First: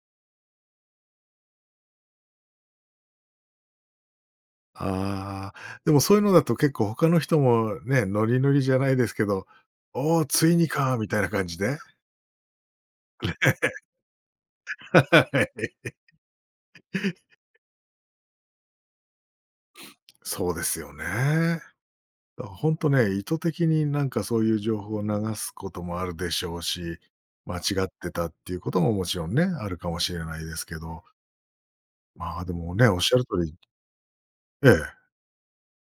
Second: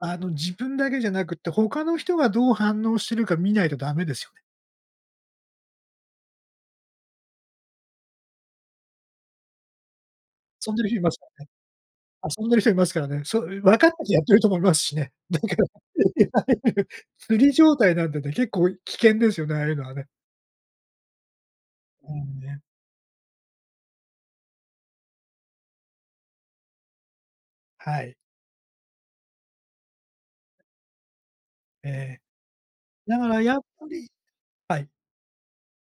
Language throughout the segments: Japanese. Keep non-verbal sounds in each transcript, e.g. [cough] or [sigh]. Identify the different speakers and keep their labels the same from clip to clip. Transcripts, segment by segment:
Speaker 1: あの自分だけじゃなくて、他の人がどう反応してるか見ないとダメですよね。
Speaker 2: ああ、でもそういうのだと結構他の人もね、ノリノリじゃないですけど、「お、ついにか」
Speaker 1: [unintelligible] い
Speaker 2: み
Speaker 1: ます
Speaker 2: たい
Speaker 1: か
Speaker 2: な
Speaker 1: ら
Speaker 2: 感
Speaker 1: ね
Speaker 2: じで。
Speaker 1: 遊んでる人いますからね。そういう、分かっててやってる人もいますしね。だから
Speaker 2: [laughs]
Speaker 1: いわゆる釣り状態なんでね、結構危険ですよね、ああいうのは
Speaker 2: [sniffs]
Speaker 1: ね。
Speaker 2: そうですよね。
Speaker 1: うん、
Speaker 2: だから
Speaker 1: ね。
Speaker 2: ほんとね、意図的になんかそういう情報を流すこともあるでしょうし、間違っ
Speaker 1: は
Speaker 2: て
Speaker 1: い。
Speaker 2: たっていうことも、もちろんね、あるかもしれないですけど
Speaker 1: ええ、
Speaker 2: まあ、でもね、おっしゃ
Speaker 1: だ
Speaker 2: る
Speaker 1: から
Speaker 2: 通り
Speaker 1: やっぱり
Speaker 2: え
Speaker 1: はい。
Speaker 2: え。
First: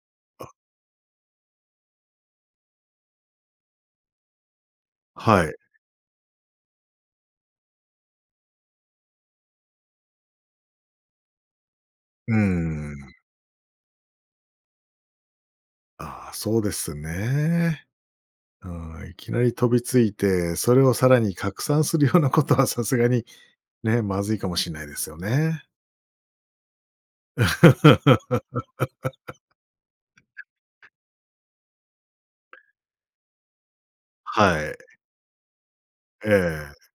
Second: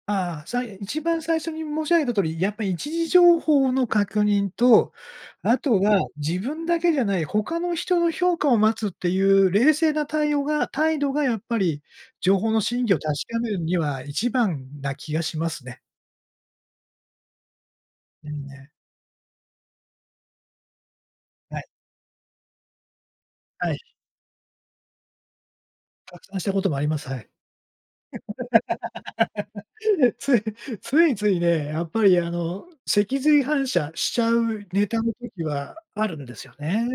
Speaker 1: ああ、
Speaker 2: あ。
Speaker 1: さい一番最初に申し上げた通り、やっぱ、一次情報の確認と、
Speaker 2: はい。
Speaker 1: あとは自分だけじゃない、他の人の評価を待つっていう冷静な対応が態度がやっぱり、
Speaker 2: う
Speaker 1: 情報の真偽を確
Speaker 2: ん。
Speaker 1: かめるには一番な気がしますね。
Speaker 2: ああ、そうですね。
Speaker 1: うん、ね。
Speaker 2: ああ、いきなり飛びついて、それをさらに
Speaker 1: は
Speaker 2: 拡
Speaker 1: い。
Speaker 2: 散するようなことはさすがに
Speaker 1: はい。
Speaker 2: ね、まずいかもしんないですよね。
Speaker 1: 拡散したこともあります。はい。
Speaker 2: [laughs]
Speaker 1: [laughs] つい、ついついね、やっぱり、あの、脊髄反射しちゃ
Speaker 2: は
Speaker 1: う
Speaker 2: い。
Speaker 1: ネタの時はあるん
Speaker 2: え
Speaker 1: ですよ
Speaker 2: え。
Speaker 1: ね。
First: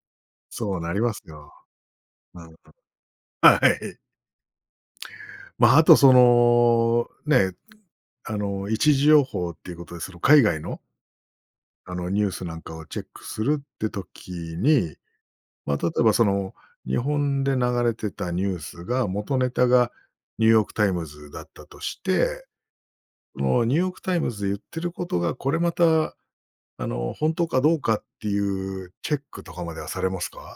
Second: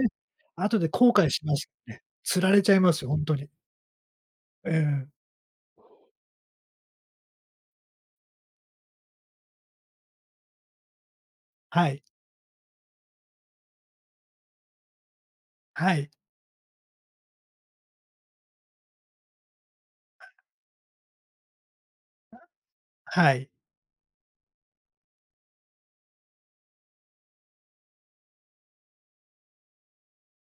Speaker 2: そ
Speaker 1: 後
Speaker 2: う
Speaker 1: で
Speaker 2: なり
Speaker 1: 後
Speaker 2: ます
Speaker 1: 悔し
Speaker 2: よ。
Speaker 1: ますよね。
Speaker 2: う
Speaker 1: 釣ら
Speaker 2: ん。
Speaker 1: れちゃいますよ、ほんとに。
Speaker 2: はい。
Speaker 1: ええ。
Speaker 2: ま、あとそのね、あの、一次情報っていうことでその海外の
Speaker 1: は
Speaker 2: あ
Speaker 1: い。
Speaker 2: の、ニュースなんかをチェックするって時に、ま、例
Speaker 1: は
Speaker 2: え
Speaker 1: い。
Speaker 2: ばその、日本で流れてたニュースが元ネタがニューヨークタイムズだったとして、
Speaker 1: は
Speaker 2: あ
Speaker 1: い。
Speaker 2: の、ニューヨークタイムズで言ってることが、これまた、あの、本当かどうかっていうチェックとかまではされますか？